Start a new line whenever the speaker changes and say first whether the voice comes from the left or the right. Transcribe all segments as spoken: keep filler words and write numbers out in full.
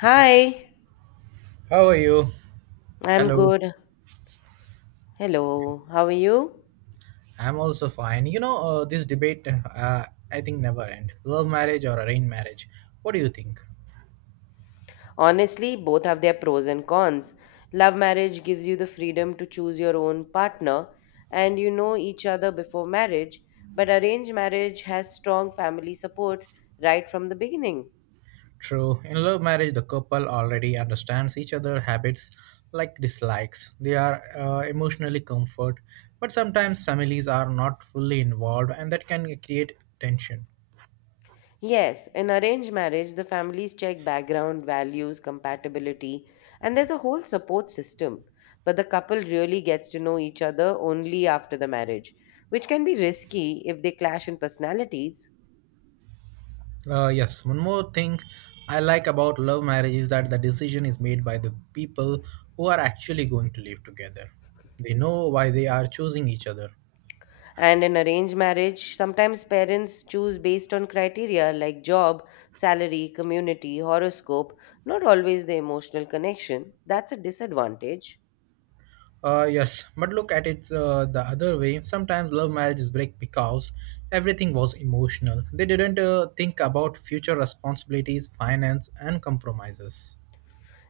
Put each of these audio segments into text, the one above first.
left: Hi,
right: How are you?
left: I'm
right: Hello.
left: good. Hello, how are you?
right: I'm also fine. You know, uh, this debate, uh, I think, never end. Love marriage or arranged marriage? What do you think?
left: Honestly, both have their pros and cons. Love marriage gives you the freedom to choose your own partner and you know each other before marriage, but arranged marriage has strong family support right from the beginning.
right: True. In love marriage, the couple already understands each other' habits, like dislikes. They are uh, emotionally comfort, but sometimes families are not fully involved, and that can create tension.
left: Yes, in arranged marriage, the families check background, values, compatibility, and there's a whole support system. But the couple really gets to know each other only after the marriage, which can be risky if they clash in personalities.
right: Uh, yes, one more thing I like about love marriage is that the decision is made by the people who are actually going to live together. They know why they are choosing each other.
left: And in arranged marriage, sometimes parents choose based on criteria like job, salary, community, horoscope, not always the emotional connection. That's a disadvantage.
right: Uh, yes, but look at it, uh, the other way. Sometimes love marriages break because everything was emotional. They didn't uh, think about future responsibilities, finance, and compromises.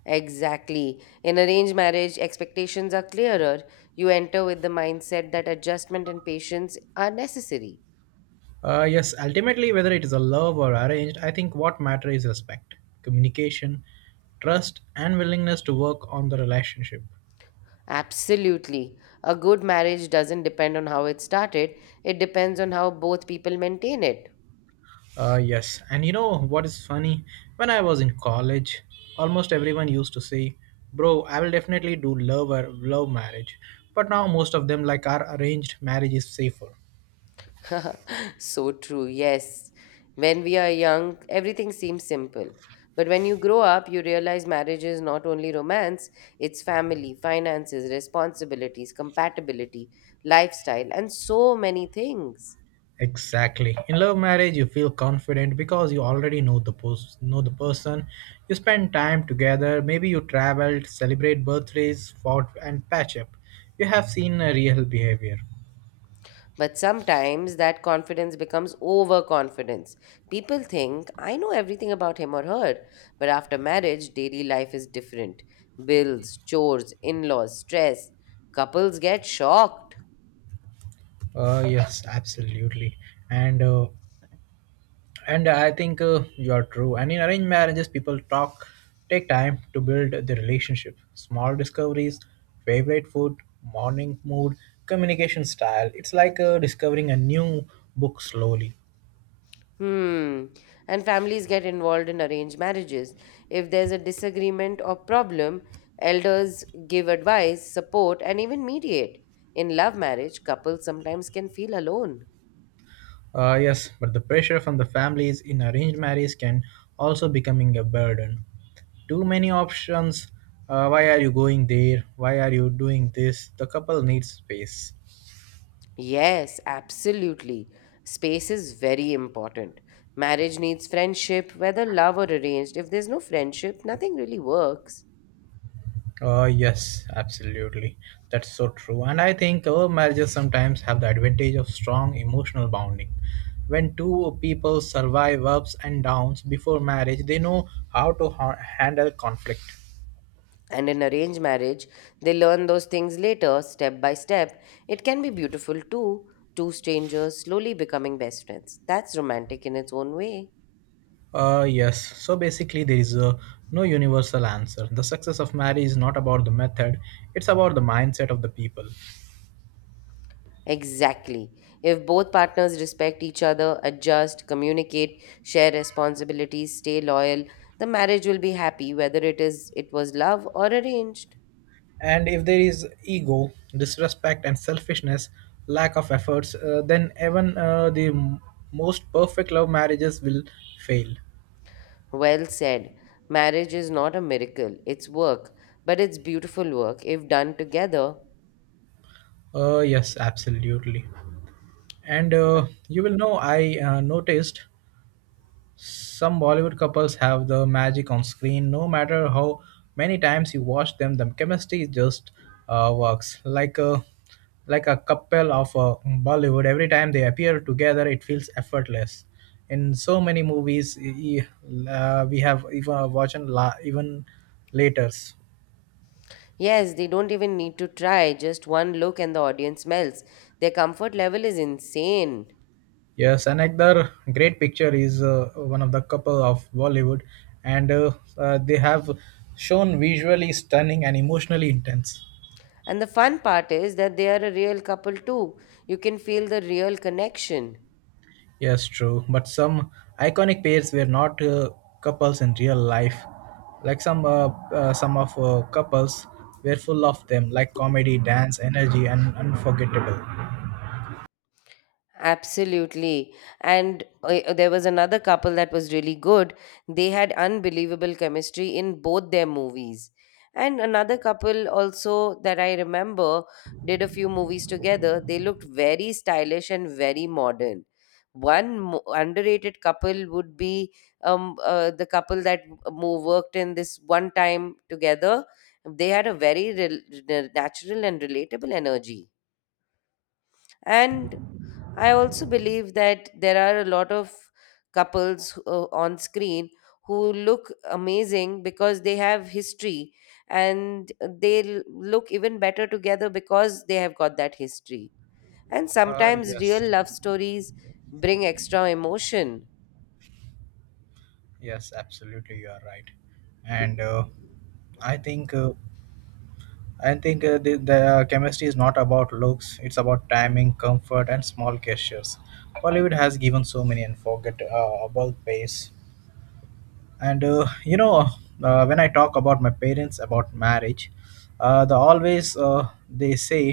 left: Exactly. In arranged marriage, expectations are clearer. You enter with the mindset that adjustment and patience are necessary.
right: Uh, yes, ultimately, whether it is a love or arranged, I think what matters is respect, communication, trust, and willingness to work on the relationship.
left: Absolutely. A good marriage doesn't depend on how it started, it depends on how both people maintain it.
right: Uh, yes, and you know what is funny? When I was in college, almost everyone used to say, "Bro, I will definitely do love or love marriage," but now most of them like our arranged marriage is safer.
left: So true, yes. When we are young, everything seems simple. But when you grow up, you realize marriage is not only romance, it's family, finances, responsibilities, compatibility, lifestyle, and so many things.
right: Exactly. In love marriage, you feel confident because you already know the pos- know the person. You spend time together. Maybe you traveled, celebrate birthdays, fought, and patch up. You have seen a real behavior.
left: But sometimes that confidence becomes overconfidence. People think, I know everything about him or her. But after marriage, daily life is different bills, chores, in laws, stress. Couples get shocked.
right: Uh, yes, absolutely. And uh, and I think, uh, you are true. And in arranged marriages, people talk, take time to build the relationship. Small discoveries, favorite food, morning mood, communication style. It's like uh, discovering a new book slowly.
left: Hmm. And families get involved in arranged marriages. If there's a disagreement or problem, elders give advice, support, and even mediate. In love marriage, couples sometimes can feel alone.
right: Uh, yes, but the pressure from the families in arranged marriage can also becoming a burden. Too many options. Uh, why are you going there? Why are you doing this? The couple needs space.
left: Yes, absolutely. Space is very important. Marriage needs friendship, whether love or arranged. If there's no friendship, nothing really works.
right: Uh, yes, absolutely. That's so true. And I think our marriages sometimes have the advantage of strong emotional bonding. When two people survive ups and downs before marriage, they know how to ha- handle conflict.
left: And in arranged marriage, they learn those things later, step by step. It can be beautiful too. Two strangers slowly becoming best friends. That's romantic in its own way.
right: Uh, yes. So basically, there is uh, no universal answer. The success of marriage is not about the method, it's about the mindset of the people.
left: Exactly. If both partners respect each other, adjust, communicate, share responsibilities, stay loyal, the marriage will be happy whether it is it was love or arranged.
right: And if there is ego, disrespect, and selfishness, lack of efforts, uh, then even uh, the m- most perfect love marriages will fail.
left: Well said. Marriage is not a miracle, it's work, but it's beautiful work if done together.
right: Uh, yes, absolutely. And uh, You will know, I uh, noticed some Bollywood couples have the magic on screen. No matter how many times you watch them, the chemistry just uh, works like a like a couple of uh, Bollywood. Every time they appear together, it feels effortless. In so many movies, e- e- uh, we have even watching la- even later.
left: Yes, they don't even need to try, just one look and the audience melts. Their comfort level is insane.
right: Yes, another great picture is uh, one of the couple of Bollywood, and uh, uh, they have shown visually stunning and emotionally intense.
left: And the fun part is that they are a real couple too. You can feel the real connection.
right: Yes, true. But some iconic pairs were not uh, couples in real life. Like some uh, uh, some of uh, couples were full of them, like comedy, dance, energy, and unforgettable.
left: Absolutely. And uh, there was another couple that was really good. They had unbelievable chemistry in both their movies. And another couple also that I remember did a few movies together. They looked very stylish and very modern. One mo- underrated couple would be um, uh, the couple that uh, mo- worked in this one time together. They had a very rel- natural and relatable energy. And I also believe that there are a lot of couples uh, on screen who look amazing because they have history and they l- look even better together because they have got that history. And
right: Uh,
left: sometimes real
right: yes,
left: love stories bring extra emotion.
right: yes, absolutely, you are right. And uh, I think uh, I think uh, the, the chemistry is not about looks; it's about timing, comfort, and small gestures. Bollywood has given so many unforgettable uh, pairs. And uh, you know uh, when I talk about my parents about marriage, uh, they always, uh, they say,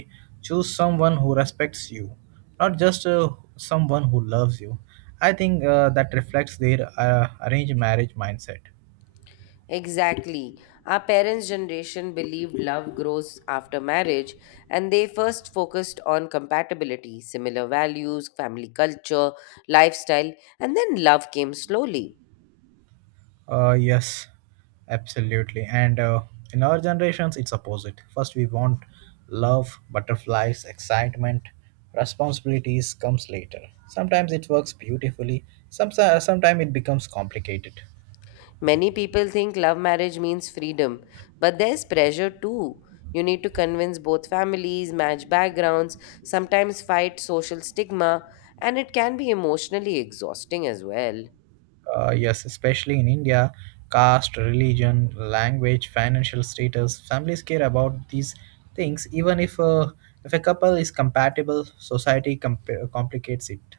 right: choose someone who respects you, not just uh, someone who loves you. I think uh, that reflects their uh, arranged marriage mindset.
left: Exactly. Our parents' generation believed love grows after marriage, and they first focused on compatibility, similar values, family culture, lifestyle, and then love came slowly.
right: Uh, yes, absolutely. And uh, In our generations, it's opposite. First, we want love, butterflies, excitement. Responsibilities comes later. Sometimes it works beautifully. Some sometimes it becomes complicated.
left: Many people think love marriage means freedom, but there's pressure too. You need to convince both families, match backgrounds, sometimes fight social stigma, and it can be emotionally exhausting as well.
right: Uh, yes, especially in India, caste, religion, language, financial status. Families care about these things, even if a if a couple is compatible. Society comp- complicates it.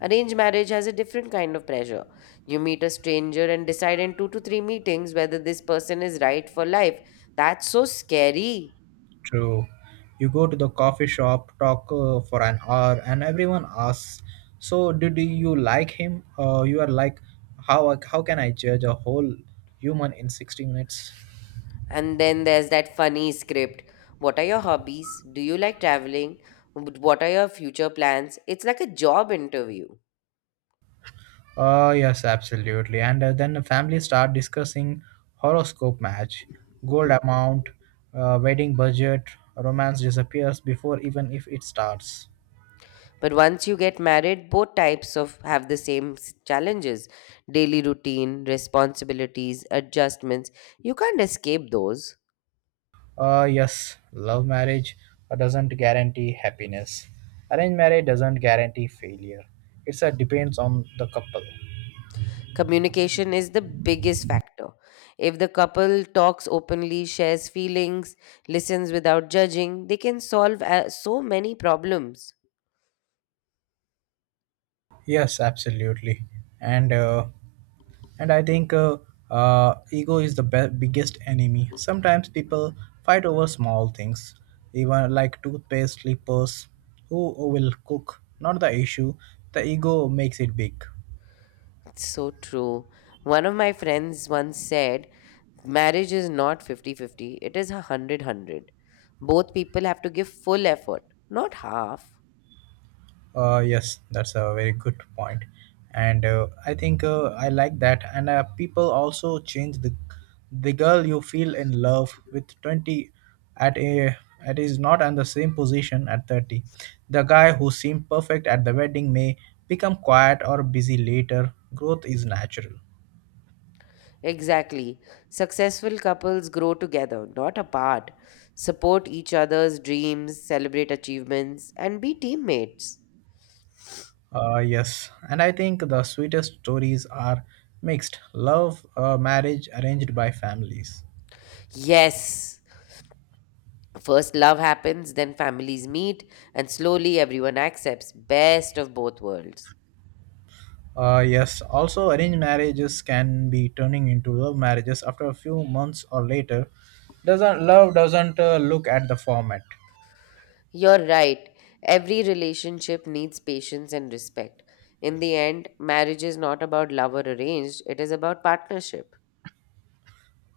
left: Arranged marriage has a different kind of pressure. You meet a stranger and decide in two to three meetings whether this person is right for life. That's so scary.
right: True. You go to the coffee shop, talk uh, for an hour, and everyone asks, "So, did you like him?" Uh, you are like, "How how can I judge a whole human in sixty minutes?"
left: And then there's that funny script. What are your hobbies? Do you like traveling? What are your future plans? It's like a job interview.
right: Oh yes, absolutely. And uh, Then the family start discussing horoscope match, gold amount, uh, wedding budget. Romance disappears before even if it starts.
left: But once you get married, both types of have the same s- challenges. Daily routine, responsibilities, adjustments. You can't escape those.
right: Uh, yes, love marriage uh, doesn't guarantee happiness. Arranged marriage doesn't guarantee failure. It's a depends on the couple.
left: Communication is the biggest factor. If the couple talks openly, shares feelings, listens without judging, they can solve uh, so many problems.
right: Yes, absolutely, and uh, and I think, uh, uh, ego is the be- biggest enemy. Sometimes people fight over small things, even like toothpaste, slippers, who will cook. Not the issue. The ego makes it big.
left: So true. One of my friends once said, marriage is not fifty-fifty; it is 100 100. Both people have to give full effort, not half.
right: Uh, yes, that's a very good point, and uh, I think, uh, I like that. And uh, people also change. The the girl you feel in love with twenty at a at is not in the same position at thirty. The guy who seemed perfect at the wedding may become quiet or busy later. Growth is natural.
left: Exactly. Successful couples grow together, not apart, support each other's dreams, celebrate achievements, and be teammates.
right: Uh, yes, and I think the sweetest stories are mixed love, uh, marriage arranged by families.
left: Yes. First love happens, then families meet, and slowly everyone accepts best of both worlds.
right: Uh, yes, also arranged marriages can be turning into love marriages after a few months or later. Doesn't love doesn't uh, look at the format.
left: You're right. Every relationship needs patience and respect. In the end, marriage is not about love or arranged, it is about partnership.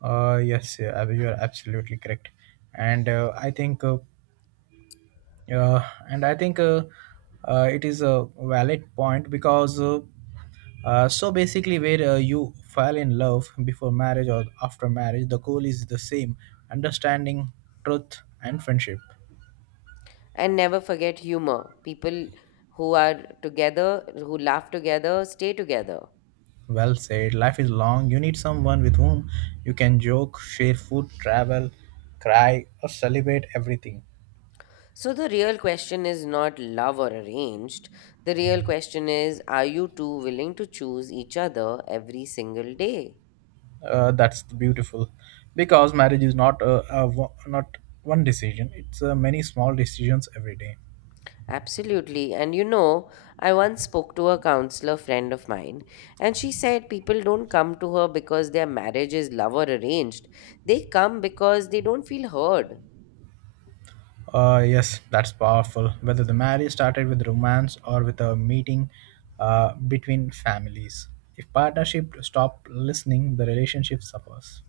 right: Uh, yes, yeah, Abhi, you are absolutely correct, and uh, I think, uh, uh, and I think uh, uh, it is a valid point because uh, uh, so basically, where uh, you fall in love before marriage or after marriage, the goal is the same: understanding, truth, and friendship.
left: And never forget humor. People who are together, who laugh together, stay together.
right: Well said. Life is long. You need someone with whom you can joke, share food, travel, cry, or celebrate everything.
left: So the real question is not love or arranged. The real question is are you two willing to choose each other every single day?
right: Uh, that's beautiful, because marriage is not a, a wo- not one decision. It's uh, many small decisions every day.
left: Absolutely. And you know, I once spoke to a counselor friend of mine, and she said people don't come to her because their marriage is love or arranged. They come because they don't feel heard.
right: Uh, yes, that's powerful. Whether the marriage started with romance or with a meeting uh, between families, if partnership stop listening, the relationship suffers.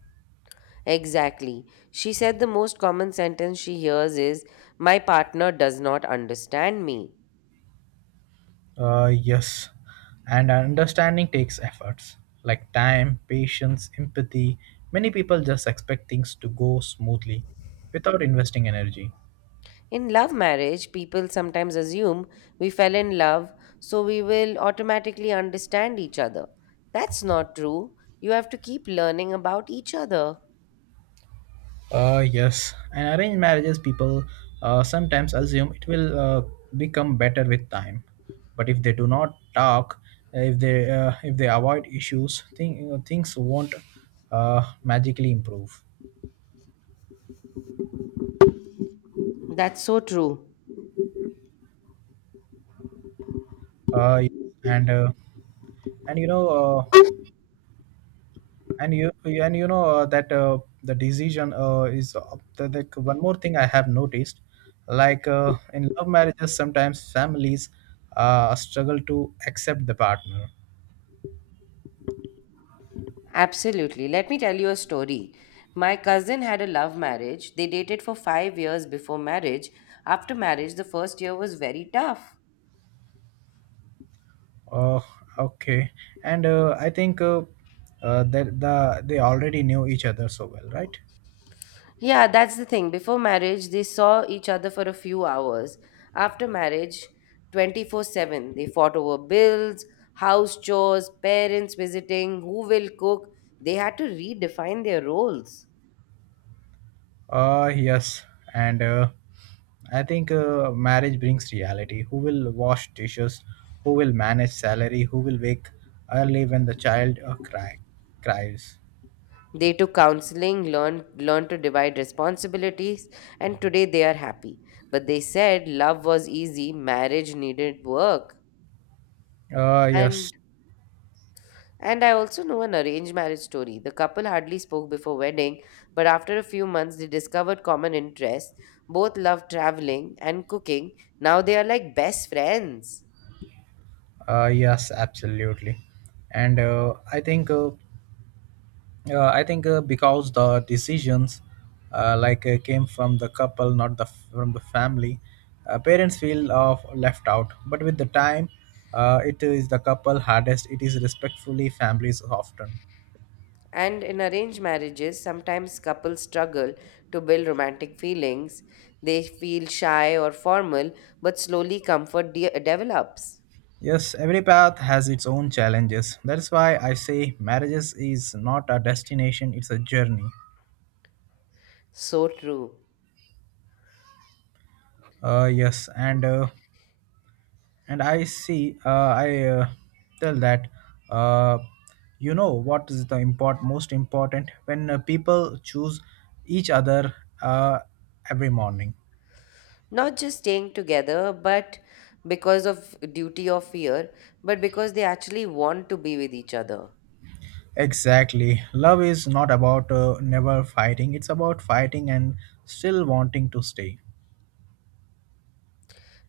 left: Exactly. She said the most common sentence she hears is, my partner does not understand me.
right: Uh, yes, and understanding takes efforts, like time, patience, empathy. Many people just expect things to go smoothly without investing energy.
left: In love marriage, people sometimes assume we fell in love, so we will automatically understand each other. That's not true. You have to keep learning about each other.
right: Uh, yes, and arranged marriages people uh, sometimes assume it will uh, become better with time, but if they do not talk, uh, if they uh, if they avoid issues, thing, things won't uh, magically improve.
left: That's so true.
right: Uh, and uh, and you know uh, and you and you know uh, that uh, the decision uh, is uh, the, the one more thing I have noticed, like uh, in love marriages sometimes families uh, struggle to accept the partner.
left: Absolutely. Let me tell you a story. My cousin had a love marriage. They dated for five years before marriage. After marriage, the first year was very tough.
right: Oh, okay. And uh, I think, uh, uh, that the they already knew each other so well, right?
left: Yeah, that's the thing. Before marriage, they saw each other for a few hours. After marriage, twenty-four seven, they fought over bills, house chores, parents visiting, who will cook. They had to redefine their roles.
right: Uh yes. And uh, I think, uh, marriage brings reality. Who will wash dishes? Who will manage salary? Who will wake early when the child uh, cry cries?
left: They took counseling, learned learned to divide responsibilities, and today they are happy. But they said love was easy, marriage needed work.
right: Uh, yes,
left: And And I also know an arranged marriage story. The couple hardly spoke before wedding, but after a few months they discovered common interests. Both loved traveling and cooking. Now they are like best friends.
right: uh, yes, absolutely, and uh, I think, uh, uh, I think uh, because the decisions, uh, like uh, came from the couple, not the from the family. Uh, parents feel uh, left out. But with the time, uh, it is the couple hardest. It is respectfully families often.
left: And in arranged marriages, sometimes couples struggle to build romantic feelings. They feel shy or formal, but slowly comfort de- develops.
right: Yes, every path has its own challenges. That's why I say marriages is not a destination; it's a journey.
left: So true.
right: Uh, yes. And uh, and i see uh, i uh, tell that, uh, you know what is the import most important when uh, people choose each other uh, every morning.
left: Not just staying together, but because of duty or fear, but because they actually want to be with each other.
right: Exactly. Love is not about uh, never fighting. It's about fighting and still wanting to stay.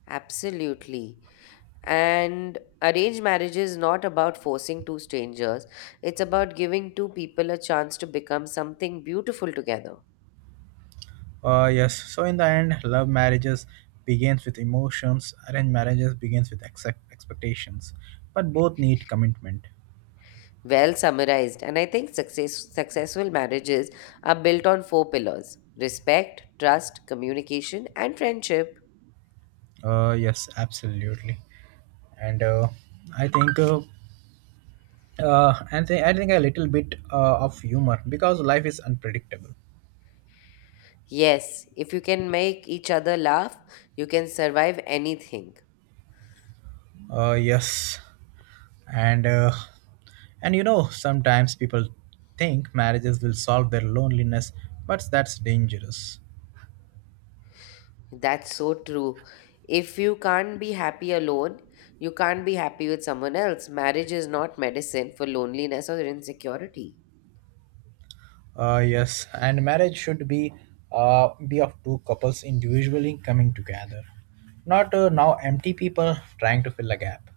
left: Absolutely. And arranged marriage is not about forcing two strangers, it's about giving two people a chance to become something beautiful together.
right: uh, Yes. So in the end, love marriages begins with emotions, arranged marriages begins with ex- expectations, but both need commitment.
left: Well summarized, and I think success, successful marriages are built on four pillars respect, trust, communication, and friendship.
right: Uh, yes, absolutely. And uh, I think uh, uh, and th- I think a little bit uh, of humor, because life is unpredictable.
left: Yes, if you can make each other laugh, you can survive anything.
right: Uh, yes. And uh, and you know, sometimes people think marriages will solve their loneliness, but that's dangerous.
left: That's so true. If you can't be happy alone, you can't be happy with someone else. Marriage is not medicine for loneliness or insecurity.
right: Uh, yes. And marriage should be uh, be of two couples individually coming together, not uh, now empty people trying to fill a gap.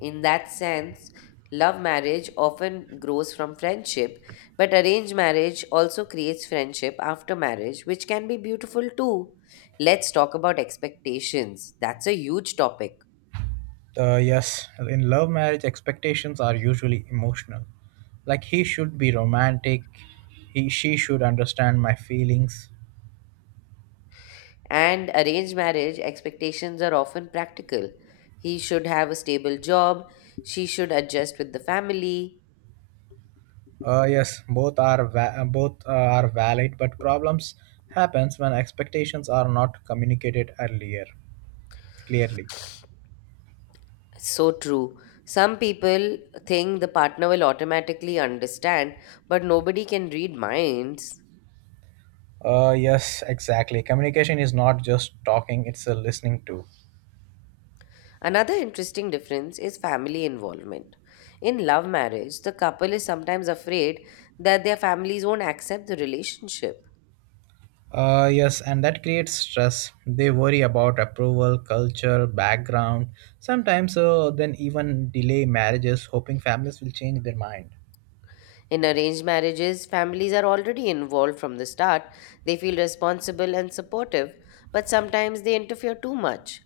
left: In that sense, love marriage often grows from friendship, but arranged marriage also creates friendship after marriage, which can be beautiful too. Let's talk about expectations. That's a huge topic.
right: Uh, yes, in love marriage, expectations are usually emotional. Like he should be romantic, he she should understand my feelings.
left: And arranged marriage expectations are often practical. He should have a stable job, she should adjust with the family.
right: Uh, yes, both are va- both uh, are valid, but problems happens when expectations are not communicated earlier clearly.
left: So true. Some people think the partner will automatically understand, but nobody can read minds.
right: Uh, yes, exactly. Communication is not just talking; it's a listening too.
left: Another interesting difference is family involvement. In love marriage, the couple is sometimes afraid that their families won't accept the relationship.
right: Uh, yes, and that creates stress. They worry about approval, culture, background, sometimes uh, then even delay marriages, hoping families will change their mind.
left: In arranged marriages, families are already involved from the start. They feel responsible and supportive, but sometimes they interfere too much.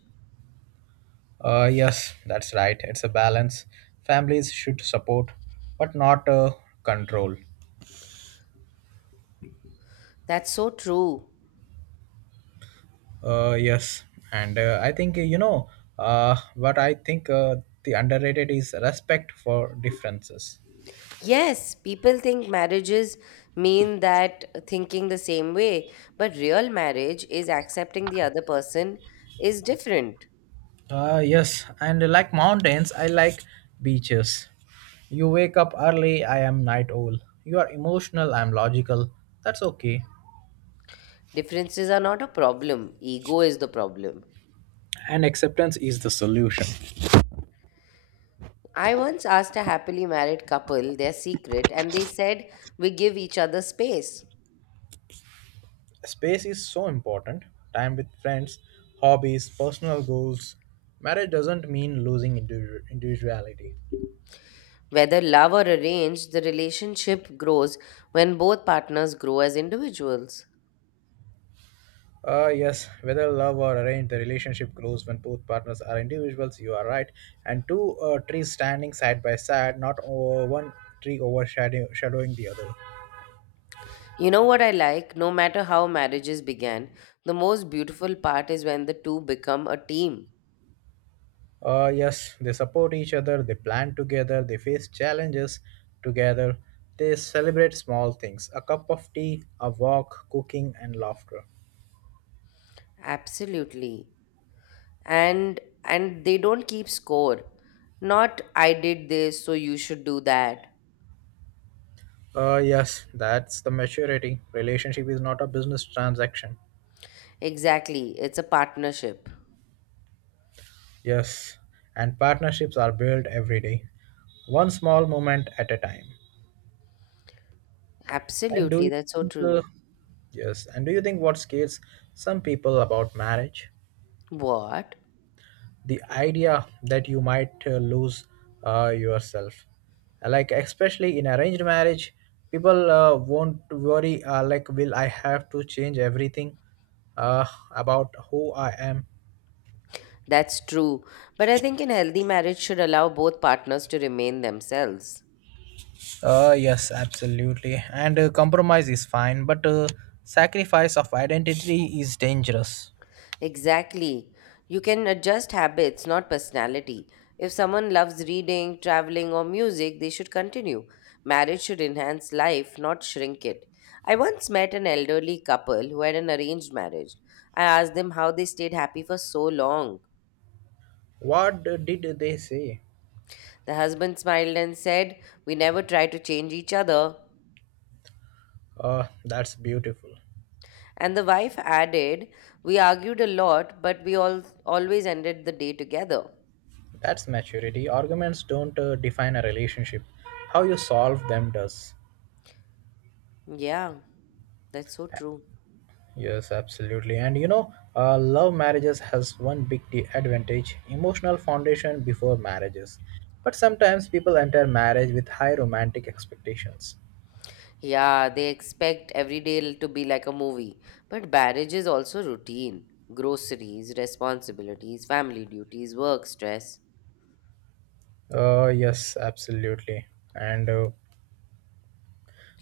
right: Uh, yes, that's right. It's a balance. Families should support, but not uh, control.
left: That's so true.
right: Uh, yes. And uh, I think, you know uh, what I think uh, the underrated is respect for differences.
left: Yes, people think marriages mean that thinking the same way, but real marriage is accepting the other person is different.
right: Uh, yes, and like mountains, I like beaches. You wake up early, I am night owl. You are emotional, I am logical. That's okay.
left: Differences are not a problem, ego is the problem.
right: And acceptance is the solution.
left: I once asked a happily married couple their secret, and they said, we give each other space.
right: Space is so important. Time with friends, hobbies, personal goals. Marriage doesn't mean losing individu- individuality.
left: Whether love or arranged, the relationship grows when both partners grow as individuals.
right: Uh, yes, whether love or arranged, the relationship grows when both partners are individuals. You are right. And two uh, trees standing side by side, not over one tree overshadowing the other.
left: You know what I like? No matter how marriages began, the most beautiful part is when the two become a team.
right: Uh, yes, they support each other, they plan together, they face challenges together, they celebrate small things: a cup of tea, a walk, cooking, and laughter.
left: Absolutely. And and they don't keep score. Not I did this, so you should do that.
right: Uh, yes, that's the maturity. Relationship is not a business transaction.
left: Exactly. It's a partnership.
right: Yes, and partnerships are built every day, one small moment at a time. And do
left: Absolutely,
right: you
left: that's so
right: think, uh,
left: true.
right: yes, and do you think what scares some people about marriage?
left: What?
right: The idea that you might uh, lose uh, yourself. Like, especially in arranged marriage, people uh, won't worry, uh, like, will I have to change everything uh, about who I am.
left: That's true. But I think an healthy marriage should allow both partners to remain themselves.
right: Uh, yes, absolutely. And uh, compromise is fine, but uh, sacrifice of identity is dangerous.
left: Exactly. You can adjust habits, not personality. If someone loves reading, traveling, or music, they should continue. Marriage should enhance life, not shrink it. I once met an elderly couple who had an arranged marriage. I asked them how they stayed happy for so long.
right: What uh, did they say?
left: The husband smiled and said, we never try to change each other.
right: Uh, that's beautiful.
left: And the wife added, we argued a lot, but we all always ended the day together.
right: That's maturity. Arguments don't uh, define a relationship, how you solve them does.
left: Yeah, that's so true.
right: Yes, absolutely. And you know, uh, love marriages has one big de- advantage: emotional foundation before marriages. But sometimes people enter marriage with high romantic expectations.
left: Yeah, they expect every day to be like a movie. But marriage is also routine groceries, responsibilities, family duties, work stress.
right: Uh, yes, absolutely. And uh,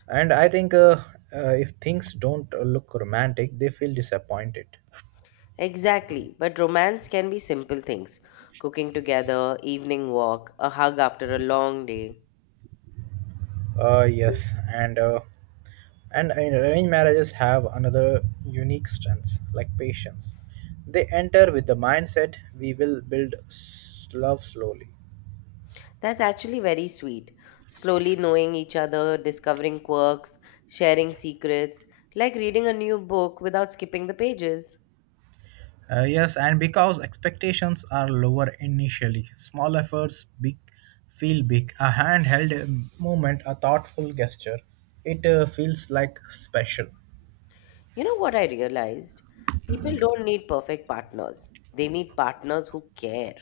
right: And I think uh, uh, if things don't uh, look romantic, they feel disappointed.
left: Exactly, but romance can be simple things cooking together, evening walk, a hug after a long day.
right: Uh, yes, and uh, and uh, arranged marriages have another unique strength, like patience. They enter with the mindset: we will build s- love slowly.
left: That's actually very sweet. Slowly knowing each other, discovering quirks, sharing secrets, like reading a new book without skipping the pages.
right: Uh, yes, and because expectations are lower initially, small efforts big feel big. A handheld um, movement, a thoughtful gesture, it uh, feels like special.
left: You know what I realized? People don't need perfect partners. They need partners who care.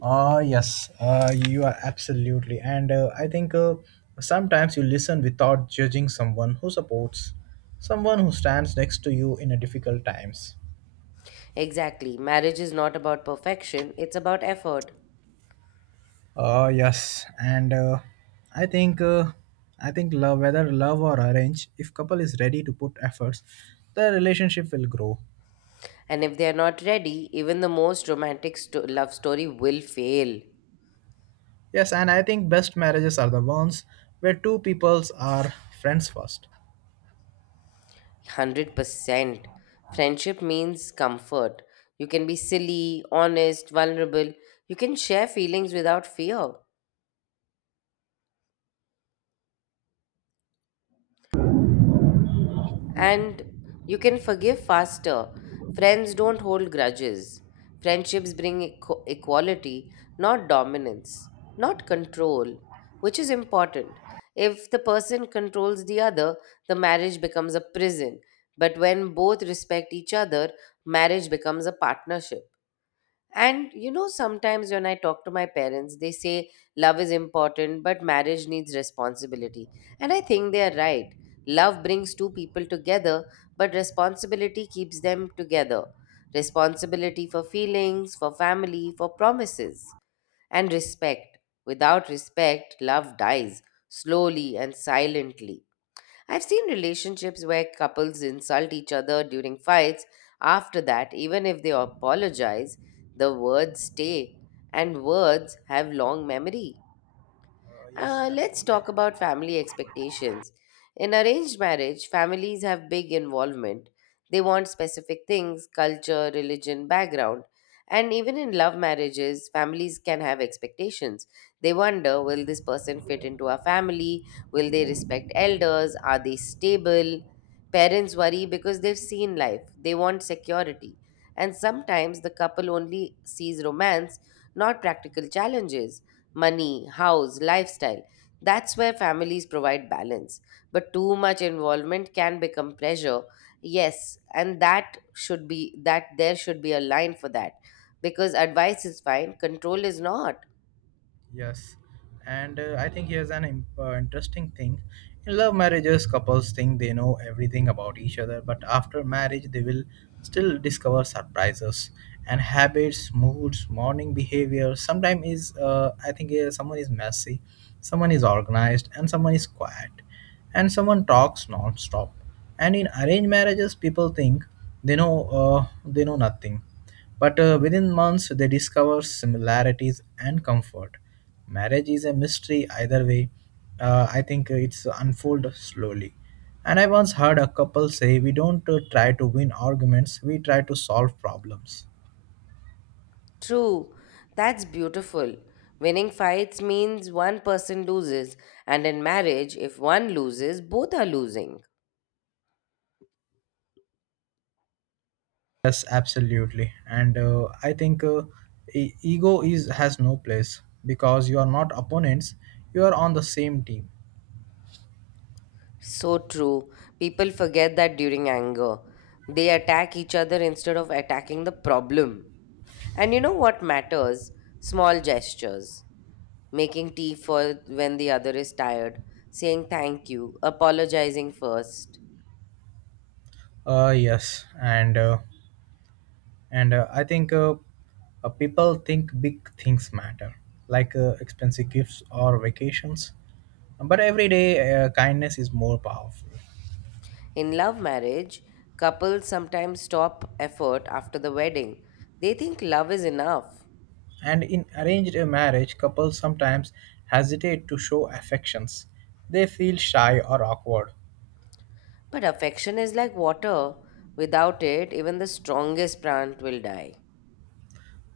right: Ah, yes, uh, you are absolutely. And uh, I think uh, sometimes you listen without judging, someone who supports, someone who stands next to you in a difficult times.
left: Exactly. Marriage is not about perfection, it's about effort.
right: Ah, yes, and uh, I think uh, I think love, whether love or arrange, if couple is ready to put efforts, the relationship will grow.
left: And if they are not ready, even the most romantic sto- love story will fail.
right: Yes, and I think best marriages are the ones where two peoples are friends first.
left: one hundred percent. Friendship means comfort. You can be silly, honest, vulnerable. You can share feelings without fear. And you can forgive faster. Friends don't hold grudges. Friendships bring equ- equality, not dominance, not control, which is important. If the person controls the other, the marriage becomes a prison. But when both respect each other, marriage becomes a partnership. And you know, sometimes when I talk to my parents, they say love is important, but marriage needs responsibility. And I think they are right. Love brings two people together, but responsibility keeps them together. Responsibility for feelings, for family, for promises, and respect. Without respect, love dies slowly and silently. I've seen relationships where couples insult each other during fights. After that, even if they apologize, the words stay, and words have long memory.
right: Uh, yes,
left: Uh, let's
right: absolutely.
left: talk about family expectations. In arranged marriage, families have big involvement. They want specific things, culture, religion, background. And even in love marriages, families can have expectations. They wonder, will this person fit into our family? Will they respect elders? Are they stable? Parents worry because they've seen life, they want security. And sometimes the couple only sees romance, not practical challenges, money, house, lifestyle. That's where families provide balance. But too much involvement can become pressure. Yes, and that should be that there should be a line for that because advice is fine, control is not.
right: Yes, and uh, I think here's an im- uh, interesting thing. In love marriages, couples think they know everything about each other, but after marriage, they will still discover surprises and habits, moods, morning behavior. Sometimes is uh, I think uh, someone is messy, someone is organized, and someone is quiet and someone talks non-stop, and in arranged marriages people think they know, uh, they know nothing, but uh, within months they discover similarities and comfort. Marriage is a mystery either way. Uh, i think it's unfold slowly, and I once heard a couple say: we don't uh, try to win arguments, we try to solve problems.
left: True. That's beautiful. Winning fights means one person loses, and in marriage, if one loses, both are losing.
right: Yes, absolutely. And uh, I think uh, e- ego is has no place because you are not opponents. You are on the same team.
left: So true. People forget that during anger. They attack each other instead of attacking the problem. And you know what matters? Small gestures. Making tea for when the other is tired, saying thank you, apologizing first.
right: Uh, yes, and uh, and uh, I think uh, uh, people think big things matter, like uh, expensive gifts or vacations. But every day, uh, kindness is more powerful.
left: In love marriage, couples sometimes stop effort after the wedding. They think love is enough.
right: And in arranged uh, marriage, couples sometimes hesitate to show affections. They feel shy or awkward.
left: But affection is like water. Without it, even the strongest plant will die.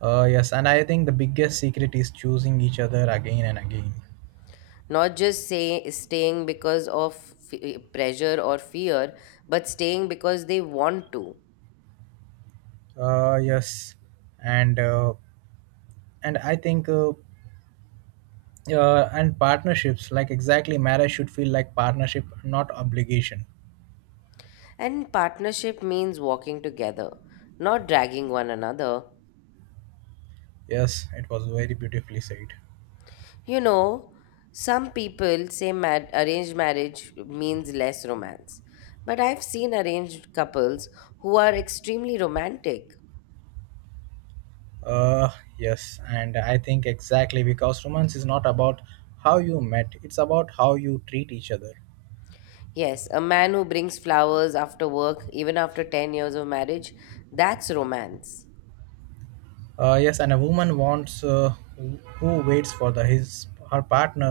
right: Uh, yes, and I think the biggest secret is choosing each other again and again.
left: Not just say, staying because of f- pressure or fear, but staying because they want to.
right: Uh, yes, and uh, and I think uh, uh, and partnerships, like exactly, marriage should feel like partnership, not obligation.
left: And partnership means walking together, not dragging one another.
right: Yes, it was very beautifully said.
left: You know, some people say ma- arranged marriage means less romance. But I've seen arranged couples who are extremely romantic.
right: Uh, yes, and I think exactly because romance is not about how you met; it's about how you treat each other.
left: Yes, a man who brings flowers after work, even after ten years of marriage, that's romance.
right: Uh, yes, and a woman wants, uh, who who waits for the his her partner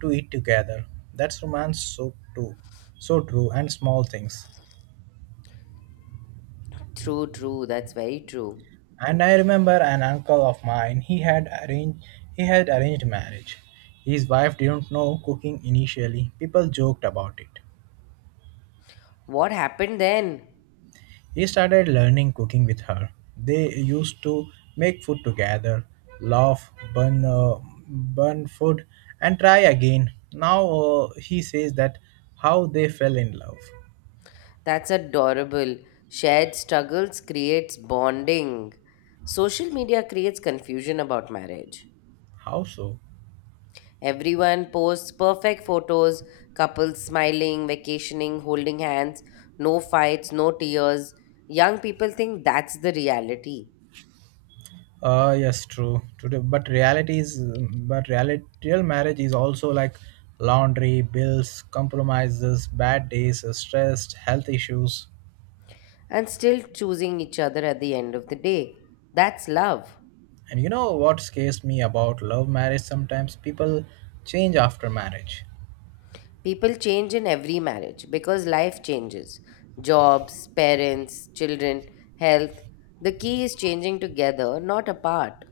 right: to eat together. That's romance, so true, so true, and small things.
left: True, true, that's very true.
right: And I remember an uncle of mine. He had arranged he had arranged marriage. His wife didn't know cooking initially. People joked about it.
left: What happened then?
right: He started learning cooking with her. They used to make food together, laugh, burn, uh, burn food, and try again. Now uh, he says that how they fell in love.
left: That's adorable. Shared struggles creates bonding. Social media creates confusion about marriage.
right: How so?
left: Everyone posts perfect photos, couples smiling, vacationing, holding hands, no fights, no tears. Young people think that's the reality
right: Uh, yes, true. Today, but reality is, but reality, real marriage is also like laundry, bills, compromises, bad days, stress, health issues.
left: and still choosing each other at the end of the day. That's love.
right: And you know what scares me about love marriage? Sometimes people change after marriage.
left: People change in every marriage because life changes, jobs, parents, children, health. The key is changing together, not apart.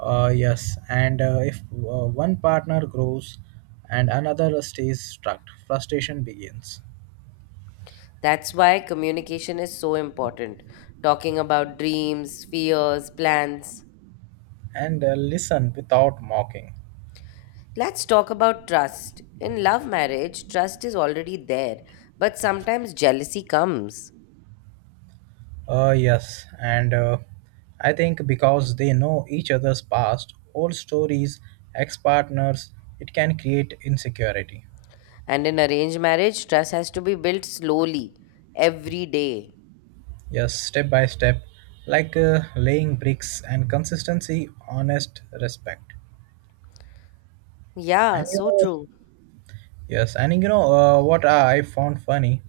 right: Uh, yes, and uh, if uh, one partner grows and another stays stuck, frustration begins.
left: That's why communication is so important. Talking about dreams, fears, plans.
right: And uh, listen without mocking.
left: Let's talk about trust. In love marriage, trust is already there, but sometimes jealousy comes.
right: Uh, yes, and uh, I think because they know each other's past, old stories, ex partners, it can create insecurity.
left: And in arranged marriage, trust has to be built slowly, every day.
right: Yes, step by step, like uh, laying bricks, and consistency, honest respect.
left: Yeah,
right: And you
left: so
right: know,
left: true.
right: yes, and you know uh, what I found funny?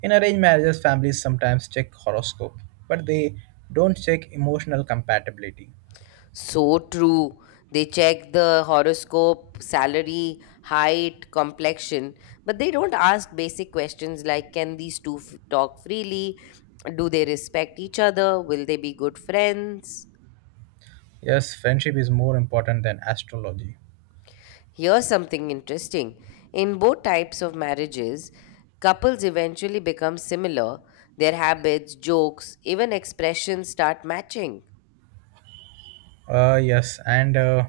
right: In arranged marriages, families sometimes check horoscope, but they don't check emotional compatibility.
left: So true. They check the horoscope, salary, height, complexion, but they don't ask basic questions like, can these two f- talk freely? Do they respect each other? Will they be good friends?
right: Yes, friendship is more important than astrology.
left: Here's something interesting. In both types of marriages, couples eventually become similar. Their habits, jokes, even expressions start matching.
right: Uh, yes, and uh,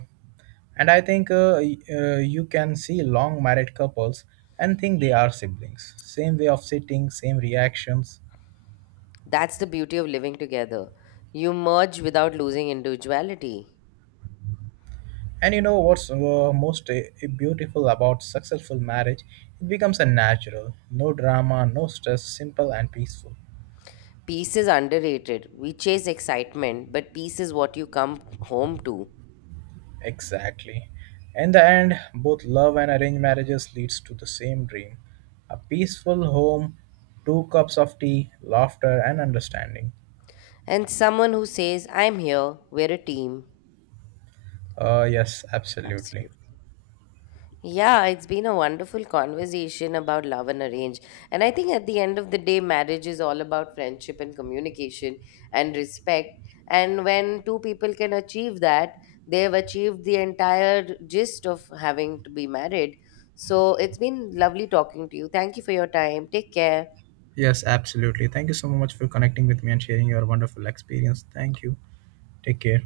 right: and I think uh, y- uh, you can see long married couples and think they are siblings. Same way of sitting, same reactions.
left: That's the beauty of living together. You merge without losing individuality.
right: And you know what's uh, most uh, beautiful about successful marriage? It becomes a natural, no drama, no stress, simple and peaceful.
left: Peace is underrated. We chase excitement, but peace is what you come home to.
right: Exactly. In the end, both love and arranged marriages leads to the same dream. A peaceful home, two cups of tea, laughter and understanding.
left: And someone who says, I'm here, we're a team.
right: Uh yes, absolutely.
left: Absolutely. Yeah, it's been a wonderful conversation about love and arrange. And I think at the end of the day, marriage is all about friendship and communication and respect. And when two people can achieve that, they've achieved the entire gist of having to be married. So it's been lovely talking to you. Thank you for your time. Take care.
right: Yes, absolutely. Thank you so much for connecting with me and sharing your wonderful experience. Thank you. Take care.